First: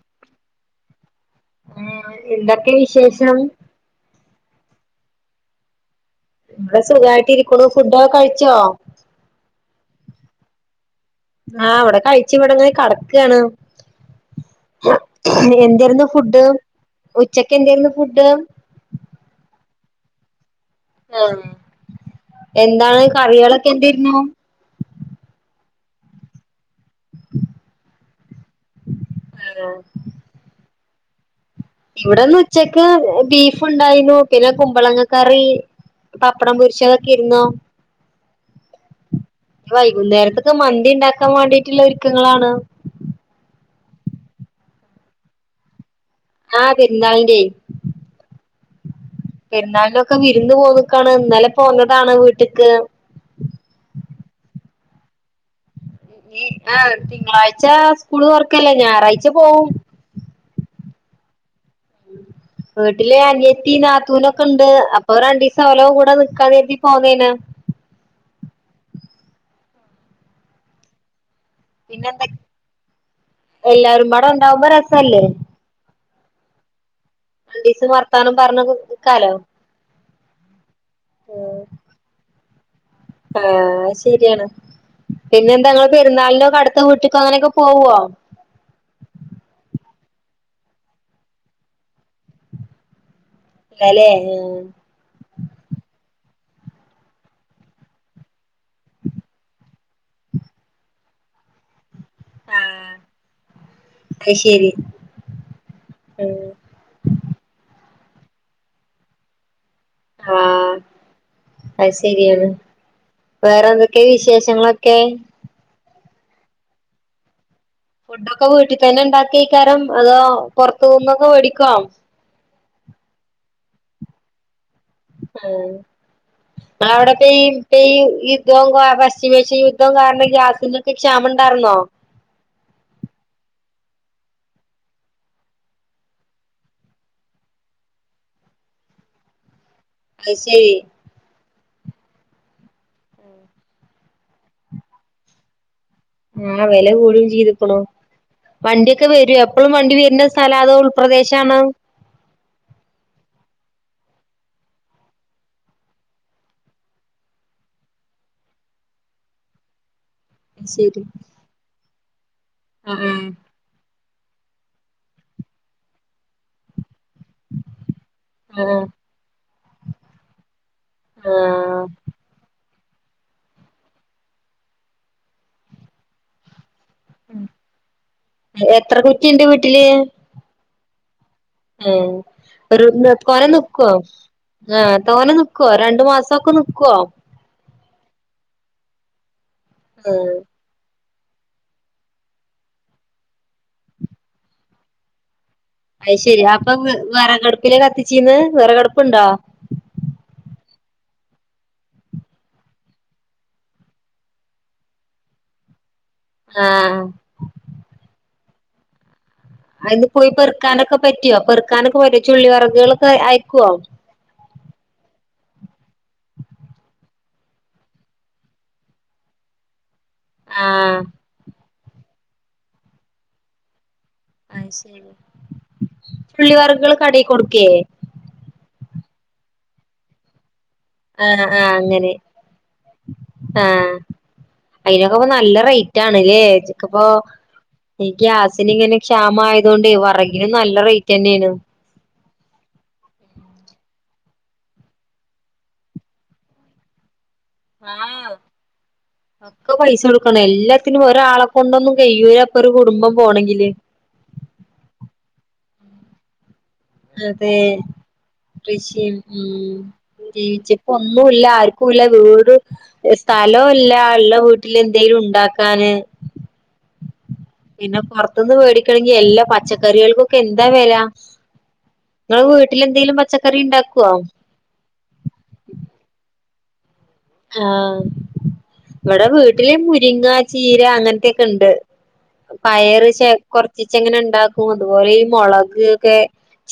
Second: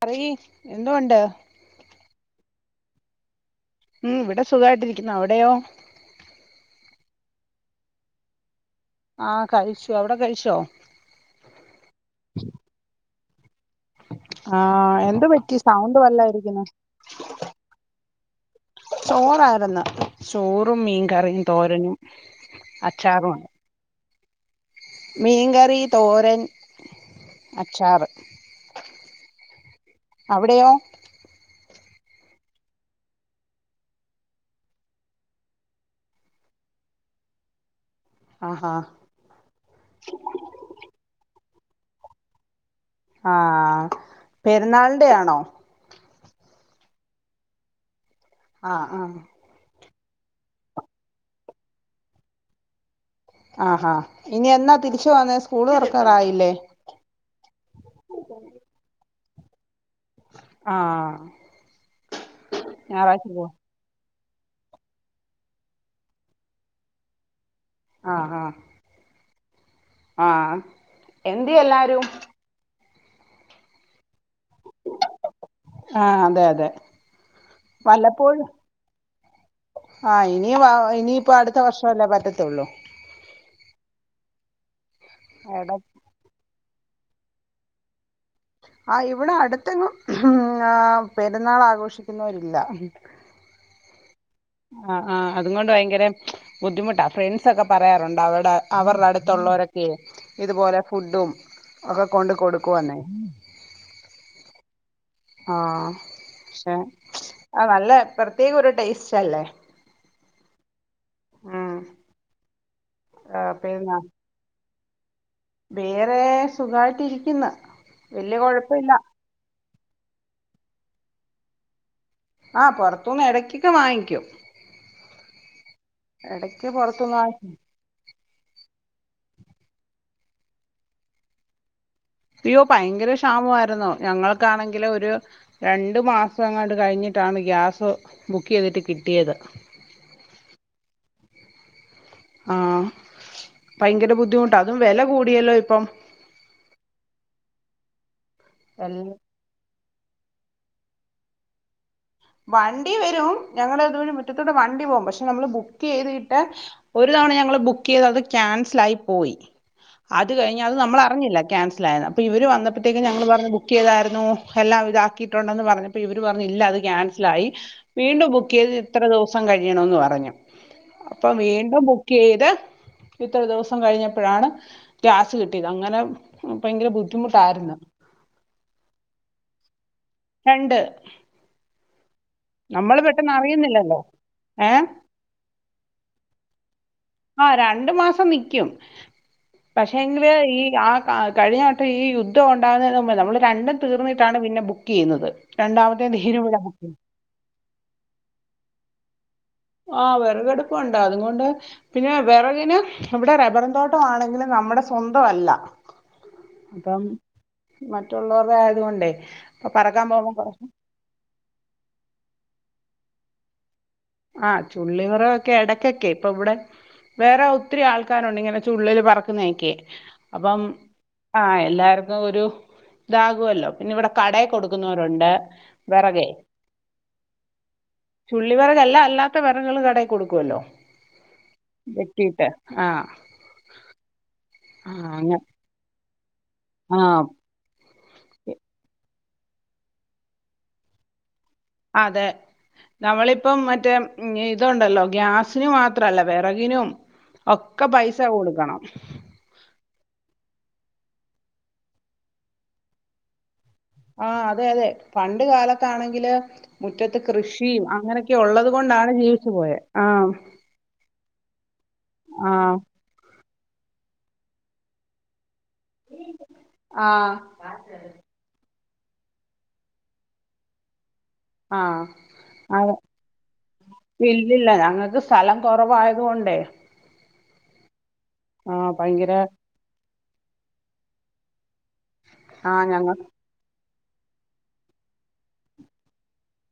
പറയ്യി എന്ത്‌ണ്ട് ആ എന്തൊക്കെ വിശേഷം ഉം ഇവിടെ സുഖായിട്ടിരിക്കുന്നോ അവിടെയോ ഇവിടെ സുഖമായിട്ട് ഇരിക്കുണ് ഫുഡൊക്കെ കഴിച്ചോ ആഹ കഴിച്ചു അവിടെ കഴിച്ചോ ആഹ അവിടെ കഴിച്ചു ഇവിടങ്ങെനെ കട ക്കാണ് ആഹ എന്ത് പറ്റി സൗണ്ട് എന്തായിരുന്നു ഫുഡ് വല്ലായിരിക്ക്ണെ ഉച്ചക്ക് എന്തായിരുന്നു ഫുഡ് ചോറാർന്നു ചോറ് ആ എന്താണ് അച്ചാറും ആണ് കറികളൊക്കെ എന്ത്യര്ന്നു മീൻകറി, തോരൻ അച്ചാറ് ആഹ് അവടെയോ ഇവടെന്നെയുച്ചക്ക് ബീഫ് ഉണ്ടായിരുന്നു പിന്നെ കുമ്പളങ്ങ കറി, പപ്പടം പൊരിച്ചാതൊക്കെർന്നു ആഹാ വൈകുന്നേരത്തൊക്കെ മന്തി ഒണ്ടാക്കാൻ വേണ്ടിട്ട റ്റുള്ള ഒരുക്കങ്ങളാണ് ആാ പെരുന്നാളിന്റെയാണോ ആാ പെരുന്നാളിൻ്റെയേ ആാ ആാ പെരുന്നാളിലൊക്കെ വിരുന്ന് പോന്നാക്കാണ് ഇന്നലെ പോന്നതാണ് വീട്ടക്ക് തിരിച്ച് വന്നോ സ്കൂൾ തോറ ആാ തിങ്കളാഴ്ച സ്കൂള് തുറക്ക്യാല്ലേ ഞായറാഴ്ച ച്ചു പോവും ആ വീട്ടില് അനിയത്തിയും നാത്തുനും ഒ ഒക്കണ്ട് അപ്പം രണ്ടിസം അവലെ കുടെ നിക്കാൻകരുതി പോന്നോനി ആാ ആാ ആാ എന്തിയോ എല്ലാരും എല്ലാരുംപാട ഉണ്ടാവുമ്പം രസല്ലേ ആാ അതെ അതെ രണ്ടീസം വർത്താനം വല്ലപ്പോഴും പറഞ്ഞ് നിക്കാലോ ആാ ഇനി വാ ഇനിയിപ്പം അടുത്താ വർഷല്ലോ പറ്റത്തേ [unintelligible] ആാ ശെരിയാണ് പിന്നാ എട എന്താങ്ങെള് പെരുന്നാളിനോ കട അടത്താ വീട്ടിക്ക് അങ്ങനെയൊക്കെ പോവോ ആ ഇവടെ അടുത്തെങ്ങും ഉം ആ പെരുന്നാൾ ആഘോഷിക്കുന്നവെരില്ല അല്ലോ ആാ ആാ അതും കൊണ്ട് ഭയങ്കരെ ബുദ്ധിമുട്ടാ ഫ്രണ്ട്സ് ഒക്കെ പറയാറുണ്ടേ അവടെ അവരെടെ അടുത്തുള്ളവരൊക്കെ ഇതുപോലെ ഫുഡും ഒക്കെ കൊണ്ട് ആഹ് കൊടുക്കുവെന്ന് അത് ശരി ആാ പശെ ആ നല്ലേ പ്രത്യേകം ഒരു ടേസ്റ്റ് അല്ലോ ആാ അത് ശെരിയാണ് ആഹ് വേറെ പെരുന്നാ എന്തൊക്കെ വിശേഷങ്ങളെ ഏ വേറെ സുഖമായിട്ട് ഇരിക്കുന്ന് ഫുഡൊക്കെ വീട്ടിൽ തന്നെ ഉണ്ടാക്കി വെക്കാരും അതോ പുറത്തു നിന്നൊക്കെ വെടിക്കോ ആ പുറത്തനിന്ന് ഇടക്കൊക്കെ വാങ്ങിക്കും എടക്ക് ആ പൊറത്തുന്ന് അവിടെക്കെ വാങ്ങിക്കും ഇപ്പം യുദ്ധംകാര പശ്ചിമേഷൻ യുദ്ധം കാരണം ഗ്യാസും കുറ്റിക്ക് ക്ഷാമം ഉണ്ടായിരുന്നോ അയ്യോ ഭയങ്കര ക്ഷാമമായിന്നോ ഞങ്ങൾക്കാണെങ്കില ഒരു രണ്ടു മാസംങ്ങാണ്ട് കഴിഞ്ഞിട്ടാണ് ഗ്യാസ് ബുക്ക് ചെയ്തിട്ട് കിട്ടിയത് അത് ശരി ആ ഭയങ്കര ബുദ്ധിമുട്ട് ആ അതും വില കൂടിയല്ലോ ഇപ്പം ആ വില കൂടിയും ചെയ്തിക്കുണു എല്ല വണ്ടിയൊക്കെ വരൂ എപ്പളും വണ്ടി വ- വരുന്ന സ്ഥല അതോ ഉൾപ്രദേശണ് വണ്ടി വരും ഞങ്ങടെ ഇതു വഴി മുറ്റത്തോടെ വണ്ടി പോകവും പക്ഷെ നമ്മൾ ബുക്ക് ചെയ്തിട്ട് ഒരു തവണ ഞങ്ങള് ബുക്ക് ചെയ്ത് അത് ക്യാൻസൽ ആയി പോയി അത് കഴിഞ് അത് ശരി നമ്മളറിഞ്ഞില്ല ക്യാൻസൽ ആ അപ്പോ ഇവര് വന്നപ്പോഴത്തേക്ക് ആഹ് ഞങ്ങള് പറഞ് ബുക്ക് ചെയ്തായിരുന്നു എല്ലാം ഇതാക്കിയിട്ടുണ്ടെന്ന് പറഞ്ഞപ്പോൾ ഇവർ പറഞ്ഞു ഇല്ല അതു ക്യാൻസൽ - മനസ്സിലായി വീണ്ടും ബുക്ക് ചെയ്ത് ആഹ് ഇത്ര ദിവസം കഴിയണംന്ന് പറഞ്ഞു അപ്പൊ ആഹ് വീണ്ടും ബുക്ക് ചെയ്ത്- ഇത്ര ദിവസം കഴിഞ്ഞപ്പോഴാണ് ഗ്യാസ് കിട്ടിയത് അങ്ങനെ ഭയങ്കര ബുദ്ധിമുട്ടായിരുന്നു ഉം എത്ര കുറ്റിണ്ട് വീട്ടില് രണ്ട് ഏഹ് നമ്മൾ ഒരൂന്ന് പെട്ടെന്ന് ക്കോനെ നിക്കൊ. അറിയുന്നില്ലല്ലോ ഏ ആഹ് തോനെ നിക്കോ രണ്ടുമാസൊക്കെ നിക്കോ ആഹ് രണ്ടു മാസം നിക്ക്യും. പക്ഷേങ്കില് ആഹ് ഈ ആഹ് ആ കഴിഞ്ഞ വട്ടം ഈ യുദ്ധം ഉണ്ടാകുന്നെ മുമ്പ് നമ്മള് രണ്ടും തീർന്നിട്ടാണ് പിന്നെ ബുക്ക് ചെയ്യുന്നത് രണ്ടാമത്തെ അയ് ശരി തീരുമ്പോഴാണ് അപ്പൊ ബുക്ക് ചെയ്യുന്നത് വിറകടുപ്പില കത്തിച്ചീന്ന് വിറകടുപ്പുണ്ടോ ആ വിറകടുപ്പുണ്ട് അതുകൊണ്ട് പിന്നെ വിറകിന് ഇവിടെ റബറിൻ തോട്ടമാണെങ്കിലും നമ്മുടെ സ്വന്ത അല്ല ആഹ് അപ്പം മറ്റ ള്ളൊരുടെ ആയതുകൊണ്ടേ അപ്പൊ അതിന്ന് പറക്കാൻ പോയി പോകുമ്പോൾ പെറുക്കാനൊക്കെ പറ്റുവോ പെറുക്കനൊക്കെ പറ്റോ ചുള്ളി വെറകുകൾ അയക്കോ ആഹ ചുള്ളിവെറൊക്കെ ഇടക്കക്കെ ഇപ്പൊ ഇവിടെ വേറെ ഒത്തിരി ആൾക്കാരോണ്ട് ഇങ്ങനെ ചുള്ളല് പറക്കുന്നൊക്കെ അപ്പം ആഹ് ആ എല്ലാ എല്ലാവർക്കും ഒരു ഇതാകുമല്ലോ പിന്നെ ഇവിടെ കട അത് ശരി കൊടുക്കുന്നവരുണ്ട് വിറകെ ചുള്ളി വറകുകൾ കടയിൽ കൊടുക്കേ ചുള്ളിവെറക് അല്ലാത്ത വിറകുകൾ കടയിൽ കൊടുക്കുവല്ലോ ആ ആ അങ്ങനെ വെട്ടിയിട്ട് ആഹ് ആ ആഹ് ഐനൊക്കെപ്പം അങ്ങ നല്ല റൈറ്റാ കാണ്ലേ ആഹ് [unintelligible] ഈ ഗ്യാസിനിങ്ങനെ ക്ഷാമായതോണ്ട് വെറകിനും നല്ല റൈറ്റന്നേണ് അതെ നമ്മളിപ്പം മറ്റേ ഇതുണ്ടല്ലോ ഗ്യാസിന് മാത്രല്ല വിറകിനും ഒക്കെ പൈസ ആഹ് കൊടുക്കണം ഒക്കെ പൈസ കൊടുക്കണം എല്ലത്തിനും ഒരാളെ കൊണ്ടൊന്നും കയ്യൂലപ്പോ ഒരു കുടുംബം പോണങ്കില് ആ അതെ അതെ പണ്ട് കാലത്താണങ്കില് മുറ്റത്ത് അതെ കൃഷിയും അങ്ങനെയൊക്കെ ഉള്ളത് കൊണ്ടാണ് കൃഷിയും ജീവിച്ചു പോയേ ആ എല്ലാരും വീട് സ്ഥല സ്ഥലൂല്ല ള്ളവീട്ടില് എന്തെേലുണ്ടാക്കാന് ആ പിന്നെ പുറത്ത്ന്ന് മേടി ണെങ്കി എല്ലാ പച്ചക്കറികൾകൊക്കെ എന്താ വെല ആ ഇങ്ങള് അ വീട്ടിലെന്തേലും പച്ചക്കറി ഇണ്ടാക്കുവോ ഇല്യല്ല ഞങ്ങക്ക് സ്ഥലം കുറവായത്കൊണ്ടേ ആ ആഹ് വടെ ഭയങ്കര വീട്ടില് മുരിങ്ങാ ചീര അങ്ങൻത്തെക്കെണ്ട് ആഹ് പയറ് ഞങ്ങ ചെ കൊറ ത്തിച്ചെങ്ങനെണ്ടാക്കും അതുപോലെ ഈ മൊളക് ക്കേ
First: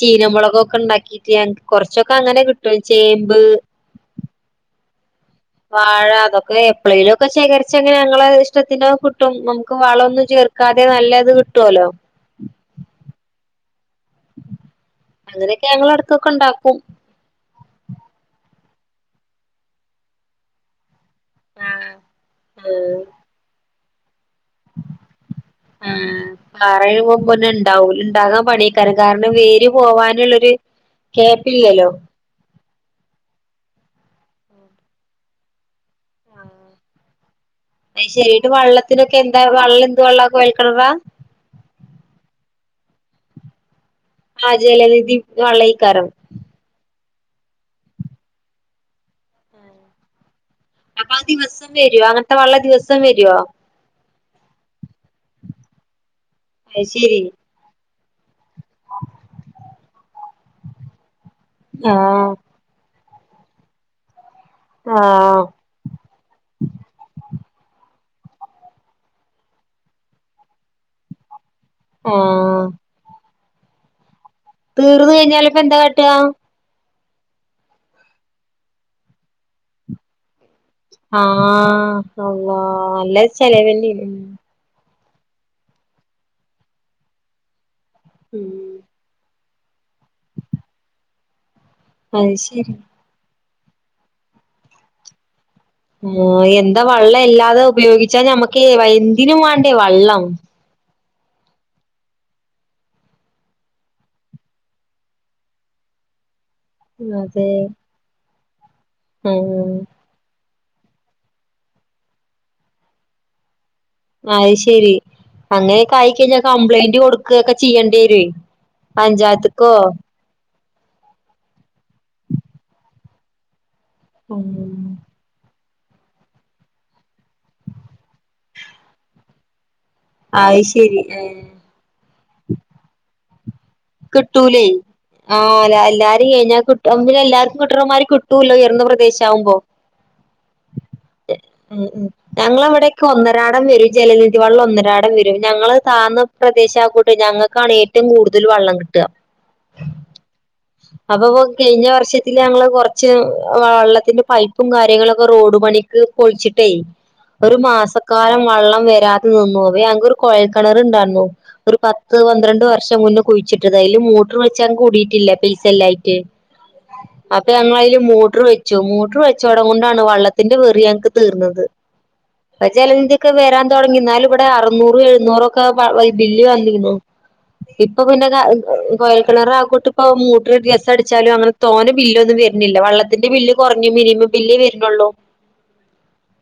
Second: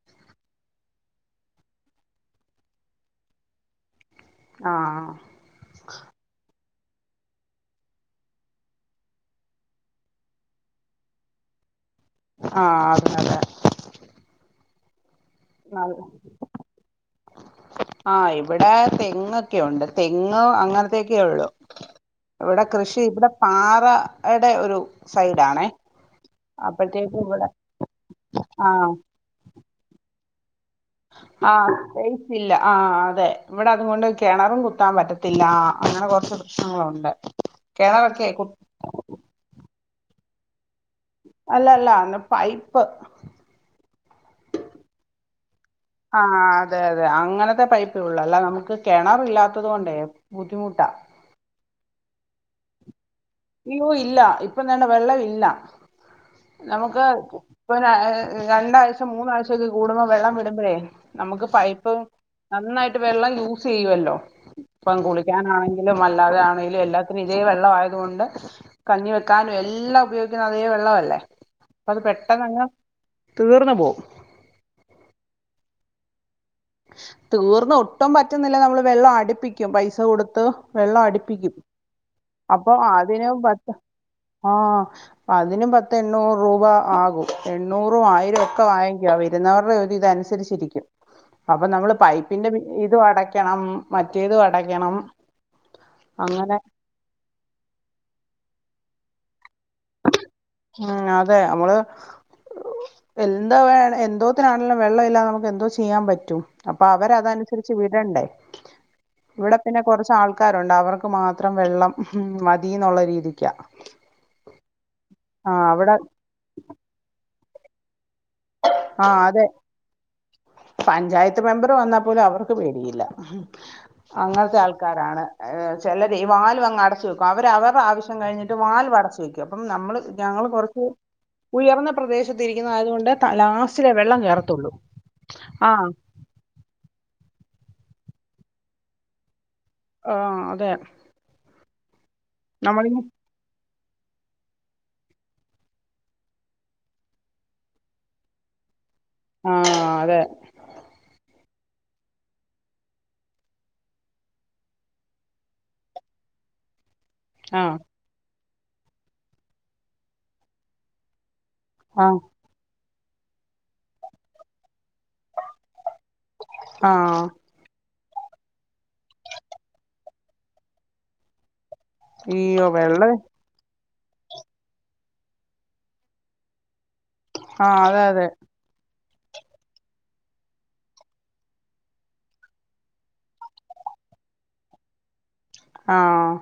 ചീഞ്ഞ മൊളകൊക്കെണ്ടാക്കീട്ട് ഞൻ കൊറച്ചൊക്കെങ്ങനെ കിട്ടും ചേമ്പ് ആഹ് പ്ലേലൊക്കെ ശേഖരിച്ചങ്ങനെ [unintelligible] ഞങ്ങളെ ഇഷ്ടത്തിനോ കിട്ടും നമുക്ക് വളൊന്നു ചേർക്കാതെ നല്ലത് കിട്ടോല്ലോ ആഹ് അ ത് അതെ അങ്ങനെയൊക്കെ നല്ല ഞങ്ങളട്ക്കക്കെണ്ടാക്കും ആഹ് ഇവിടെ തെങ്ങൊക്കെയുണ്ട് തെങ്ങ് അങ്ങനെ ക്കെക്കെയുള്ളൂ ഇവ്ടെ ആഹ് കൃഷി ഇവ്ടെ പാ വ ആഹ് പറയു [unintelligible] അപ്പഴത്തേക്കും ഇവിടെ മ്പന്നെണ്ടാവൂ ണ്ടാകാൻ പണ്യേക്കാരം കാരണം വേര് പോവാന്ള്ളരു ആ പേച്ചില്ല ആ അതെ ഇവിടെ അതോണ്ട് കിണറും കുത്താൻ പറ്റത്തില്ലാ അങ്ങനെ കുറച്ച് പ്രശ്നങ്ങളുണ്ട് അ കിണറൊക്കെ കു ശെരിട്ട് വെള്ളത്തിനൊക്കെ എന്താ വെള്ളം എന്ത്‌ വെള്ള [unintelligible] അല്ല അല്ല അന്ന് പൈ പ്പ് ആ ജലനിധി വള്ളെയ്കാരം ആഹ് അതെ അതെ അങ്ങനത്തെ പൈപ്പേയുള്ളൂ അല്ലാതെ നമ്മുക്ക് കിണറില്ലാത്തതുകൊണ്ടേ ബുദ്ധിമുട്ടാ വരും അങ്ങനത്തെ വെള്ളം ദിവസം വരും അയ്യോ ഇല്ല ഇപ്പൊന്താണ്ടെ വെള്ളം ഇല്ലാ അത് നമുക്ക് ശരി ഇപ്പോ അ രണ്ടാഴ്ച്ച മൂന്നാഴ്ച്ച ഒക്കെ കൂടുമ്പോ വെള്ളം വിടുമ്പോഴേ നമുക്ക് പൈപ്പ് ആഹ് നന്നായിട്ട് വെള്ളം യൂസ് ചെയ്യുമല്ലോ ഇപ്പം ആഹ് കുളിക്കാനാണെങ്കിലും അല്ലാതെ ആണെങ്കിലും എല്ലാത്തിനും ഈ വെള്ളമായതുകൊണ്ട് കഞ്ഞി വെക്കാനും എല്ലാം ഉപയോഗിക്കുന്ന അതേ വെള്ളവല്ലേ അപ്പത് ആഹ് പെട്ടെന്നങ്ങ് തീർന്നു പോവും. തീർന്ന് കഴിഞ്ഞാല് ഇപ്പ എന്താ പറ്റ്യ തീർന്ന് ഒട്ടും പറ്റുന്നില്ല നമ്മള് വെള്ളം അടുപ്പിക്കും പൈസ കൊടുത്ത്. വെള്ളം അടുപ്പിക്കും ആഹ അള്ളാ അപ്പൊ നല്ല അതിന് പത്ത് ചെലവല്യ അതിന് ആ അതിനും പത്ത് എണ്ണൂറ് രൂപ ആകും എൺ എണ്ണൂറും ആയിരം ഉം ഒക്കെ വാങ്ങിക്കും അത് എന്നവരുടെ ഒരു ഇതനുസരിച്ചിരിക്കും. അപ്പൊ നമ്മള് അത് പൈപ്പിന്റെ പി ശരി ഇത് അടയ്ക്കും യ്ക്കണം, മറ്റേതും അടയ്ക്കണം. ആ അങ്ങനെ എന്താ വള്ളം ഇല്ലാതെ ഉപയോഗിച്ചാ ഞമ്മക്കെ വൈൻ തിനും വേണ്ടേ വള്ളം ഉ അതെ നമ്മള്, [unintelligible] എന്തോ വേണേ, എന്തോത്തിനാണേലും വെള്ളമില്ലാതെ നമ്മുക്ക് എന്തോ ചെയ്യാൻ പറ്റും. അപ്പൊ അവര് അതെ അതനുസരിച്ച് വിടണ്ടേ ഇവിടെ ആഹ് പിന്നെ കുറച്ച് ആൾ ആൾക്കാരുണ്ട്, അവർക്ക് മാത്രം വെള്ളം മതി എന്നുള്ള രീതിക്കാ ആ അവിടെ അങ്ങനെയ്ക്കായി കഴിഞ്ഞ കംപ്ലയിന്റ് കൊടു ക്ക് ഒക്കെ ചെയ്യേണ്ടി വരേ ആ അതെ പഞ്ചായത്ത്ക്കോ പഞ്ചായത്ത് മെമ്പറ് വന്നാ പോലും അവർക്ക് പേടിയില്ല. അങ്ങനത്തെ ഉം ആൾക്കാരാണ്, ഏഹ് ചിലരെ വാൽവങ്ങടച്ച് വെക്കും, അവര് അവർടെ ആവശ്യം കഴിഞ്ഞിട്ട് വാൽവ് അടച്ച് വെക്കും, അപ്പം നമ്മള് ഞങ്ങള് അത് കൊറച്ച് ശരി ഏഹ് ഉയർന്ന പ്രദേശത്തിരിക്കുന്നതായതുകൊണ്ട് തലാസ് കിട്ടൂലേ ആഹ് ലാ എല്ലാരും കഴിഞ്ഞാ കിട്ടുങ്കിലെല്ലാർക് ങ്ങിട്ടർമാര് കിട്ടൂല്ലോ, ഉയർന്ന പ്രദേശാകുമ്പോ ആഹ അതെ ഉം ഉം ഞങ്ങള നമ്മളിങ്ങ് അവിടേക്ക് ഒന്നരാടം വര് ജലനിധി വള്ളം ഒന്നരാടം വരും ഞങ്ങള് താന്ന പ്രദേശം ആക്കൂട്ട് ഞങ്ങക്കാണ് ഏറ്റവും കൂടുതൽ വെള്ള ട്ട്ക ആഹ് അതെ അപ്പൊപോ കയിഞ്ഞ വർഷത്തില് ഞങ്ങള് കൊറച്ച് ആഹ് വെള്ളത്തിന്റെ പൈപ്പും കാര്യങ്ങളൊക്കെ റോഡ്പണിക്ക് കൊഴിച്ചിട്ടേ ഒരു ആഹ് മാസക്കാലം വള്ളം വരാതെ നിന്നുപോവ്വെ, ങ്ങക്കൊരു കൊഴൽക്കിണറ് ഇ ണ്ടാർന്നു. ഒരു പത്ത് ആഹ് പന്ത്രണ്ട് വർ ശം കുന്ന് കുഴിച്ചിട്ട് റ്റെതായാലും മോട്ടറ് വെച്ചാ കൂട്ടിറ്റില്ല പൈസല്ലായിറ്റ് ആഹ് അപ്പ നമ്മളയില് മോട്രൂ വെച്ചോ മോട്രൂ വെച്ചോടം കൊണ്ടാണ് വള്ളത്തിന്റെ വെറിയങ്ങക്ക് തീർന്നത്. അയ്യോ പ്പ വെള്ളം ജലനിധിക്ക വരാ തോടങ്ങിന്നാലു ഇവിടാ അറുന്നൂറ് എഴുന്നൂറൊക്ക വാ വ്വാ ബില്ല് വന്നിരുന്നു ആഹ് അതെ അതെ കോയൽക്കിണറാക്കൊട്ടിപ്പ മൂട്ട്റ് ഒരാസം അടിച്ചാലും അങ്ങന തോനെ ബില്ലോന്നും വര്ന്നില്ല വള്ളത്തിന്റെ ബില്ല് കൊറഞ്ഞ് മിനിമം ബില്ല് വര്നുള്ളൂ ആഹ്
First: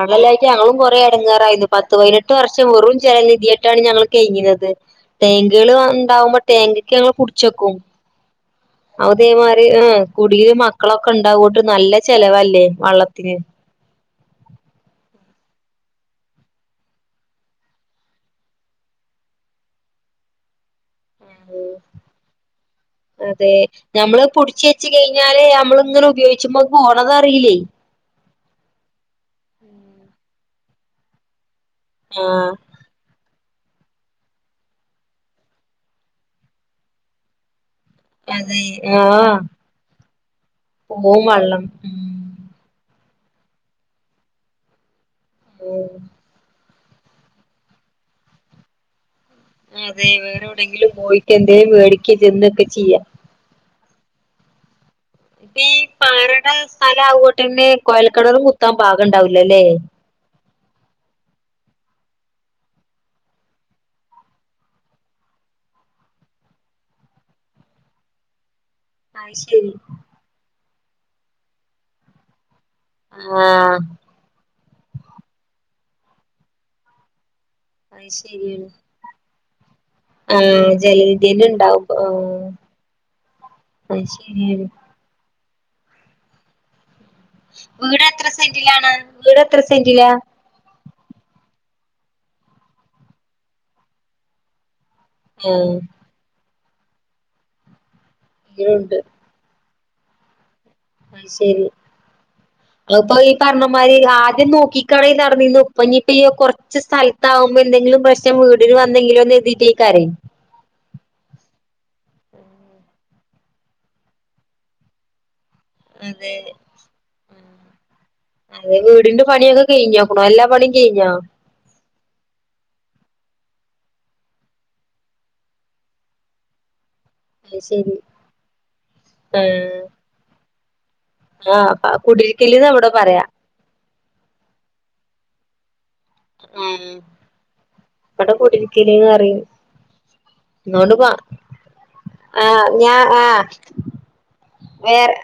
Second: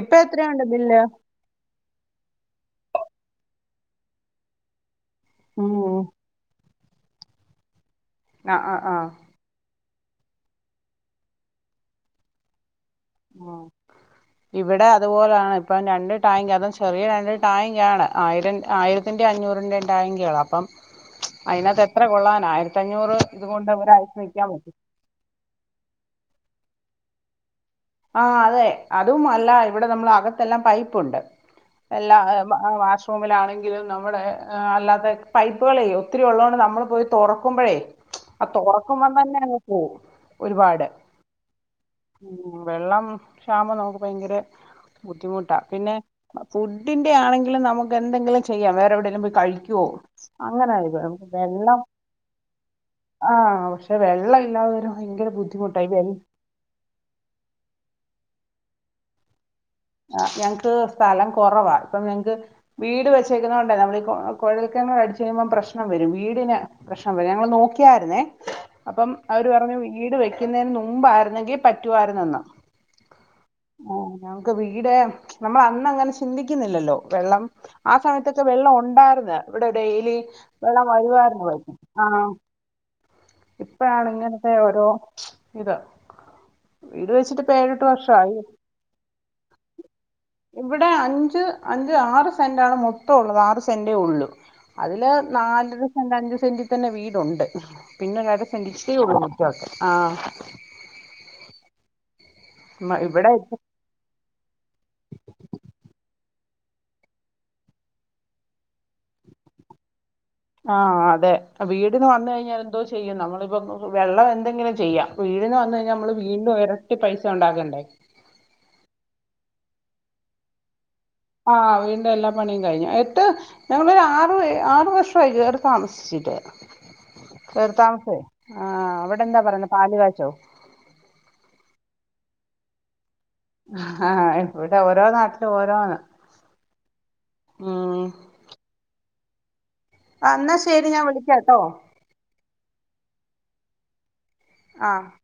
ഇപ്പൊ എത്രയുണ്ട് ഞങ്ങളും കൊറെ ബില്ല് എടങ്ങാറായിനു പത്ത് പതിനെട്ട് വർഷം വെറും ജലനിധിയായിട്ടാണ് ഞങ്ങള് കയ്ഞ്ഞിന്നത് ട്ടേങ്കുകള് വ ഉം എണ്ടാവുമ്പോ ടേങ്കയ്ക്ക് ഞങ്ങള് പുട്ച്ചൊക്കും ആഹ് ആഹ് ആഹ് അതേ മാരി ആഹ് കുടിയില് മക്കളൊക്കെ ഉണ്ടാവൂട്ട് നല്ല ചെലവല്ലേ വള്ളത്തിന് ഇവിടെ അതുപോലാൺ ഇപ്പം രണ്ട് ടാങ്ക് അതും ചെറിയ രണ്ട് ടായ്ങ്ക് ആണ് ആയിരം ആയിരത്തിൻ്റെ അഞ്ഞൂറിൻ്റെ ടായ്ങ്ക്കളപ്പം ഉം ആയിരത്തഞ്ഞൂറ് അതെ ഇതുകൊണ്ട് ഒരാഴ്ച ഞമ്മള് നിക്കാൻ പുടിച്ച് പറ്റോ വെച്ച് കയ്ഞ്ഞാല് ഞമ്മള് ഇങ്ങനെ ഉപയോച്ചുമ്പോ പോണതറിയില്ലേ ആഹ് അതെ അതും അല്ല ഇവിടെ നമ്മളകത്തെല്ലാം പൈപ്പുണ്ട് ആഹ് എല്ലാം അ വാഷ്റൂമിലാണെങ്കി നമ്മുടെ അല്ലാത്ത പൈപ്പുകളേ ഒത്തിരി ഉള്ളത്കൊണ്ട് നമ്മൾ പോയി തുറക്കുമ്പോഴേ ആ അതെ തുറക്കുമ്പം ആഹ് തന്നെ അങ്ങ് പോവും ഒരുപാട് പോവും വള്ളം വെള്ളം ക്ഷാമം നമുക്ക് ഭയങ്കരെ ബുദ്ധിമുട്ടാ ഉം പിന്നെ അ ഫുഡ്ഡിൻ്റെ ആണെങ്കിലും നമുക്കെന്തെങ്കിലും ചെയ്യാം വേറെവിടേലും പോയി കഴിക്കുവോ അതെ വേറെ അങ്ങനെ എവിടെങ്കിലും ഇത് നമുക്ക് പോയിട്ടുണ്ടേൽ വെള്ളം മേടിക്ക തിന്നൊക്കെ ചെയ്യാ ആഹ് പക്ഷെ വെള്ളം ഇല്ലാതവരു ഇപ്പേ പാറട സ്ഥലഅങ്ങോട്ട്‌ ട്ടുണ്ട് കുഴൽക്കിണർ കുത്താൻ പാകം ഉണ്ടാവില്ലല്ലേ? ആ ഞങ്ങക്ക് സ്ഥലം കുറവാ ഇപ്പം ഞങ്ങക്ക് വീട് വെച്ചേക്കുന്നണ്ടെ നമ്മൾ ഈ കുഴൽക്കിണർ അടിിച്ചു കഴിയുമ്പോം പ്രശ്നം വരും വീടിന് പ്രശ്നം വരും ഞങ്ങള് നോക്കിയാരുന്നേ അപ്പം അത് അവര് ശരി പറഞ്ഞു വീട് വെയ്ക്കുന്നതിനു നും മുമ്പായിരുന്നെങ്കിൽ പറ്റുവായിരുന്നെന്ന് ആഹ് വീടെ നമ്മൾ അന്ന് അങ്ങനെ ചിന്തിക്കുന്നില്ലല്ലോ വെള്ളം ആ അത് സമയത്തൊക്കെ ശരിയാണ് വെള്ളം ഉണ്ടായിരുന്നു. ഇവിടെ ഡെയിലി ആഹ് വെള്ളം വരുവാരുന്നു ജലനിധിന്റെ പൈപ്പി ഉണ്ടാവും ആ ആഹ് അത് ഇപ്പഴാണ് ഇങ്ങനത്തെ ശരിയാണ് ഓരോ ശ് ഇതാ വീട്എത്ര സെന്റിലാണ്? വീട് എത്ര സെന്റിലാ? ഇവിടെ അഞ്ച് അഞ്ച് ആറ് സെൻ്റാണ് മൊത്തഉള്ളത് ആറ് സെൻ്റെ ഉള്ളൂ. അതില് ആഹ് നാലര സെൻ്റ്, അഞ്ച് സെന്റ് തിതന്നെ വീടുണ്ട്. പിന്നെ രണ്ട് സെൻ്റ് വീടുണ്ട് ഇച്ചിരിയെ ഒള്ള് മിറ്റഒക്കെ. ആ അതുശരി അ മ ഉപ്പാ ഇവിടെ ഈ പറഞ്ഞമാതിരി ആദ്യം നോക്കിക്കാണെ നടന്നിരുന്ന് ഉപ്പ ഇന്നിപ്പി കൊറ ച്ച് സ്ഥലത്താകുമ്പോ എന്തെങ്കിലും പ്രശ്നം വീടിന് വന്നെങ്കിലോന്ന് കരുതീട്ട ഈ കര ആഹ് അതെ വീടിന് വന്നുകഴിഞ്ഞാൽ എന്തോ ചെയ്യും നമ്മളിപ്പൊ വെള്ളം എന്തെങ്കിലും ചെയ്യാം വീടിന് വ വന്ന് കഴിഞ്ഞാ നമ്മള് അതെ വീണ്ടും ഇരട്ടി പൈസ ഉണ്ടാക്ക [inaudible] അതെ വീടിന്റെ പണിയൊക്കെ കഴിഞ്ഞോക്ണോ എല്ലാ പണിയും കഴിഞ്ഞോ ആഹ് വീടിൻ്റെ എല്ലാ പണിയും കഴിഞ്ഞു എത്ത് ഞങ്ങളൊരു ആറ് ആറ് വർഷവായി കേറി താമസിച്ചിട്ട് അത് ശരി കേർത്താമാസോ ആ അവിടെ എന്താ പറയുന്നെ ആഹ് പാലുകാച്ചോ ആഹ് കുടിർക്കല്ന്നാ ഇവിടെ പറയാ ആ ഇവിടെ ഓരോ നാട്ടിലും ഓരോന്നാ മ് ഇവിടെ കുടിർക്കല് അറിയും ആ എന്നാ [inaudible] ശരി ന്നോണ്ട് ഞാൻ പാ വിളിക്കാട്ടോ ആ ഞാ ആ ആ വേറെ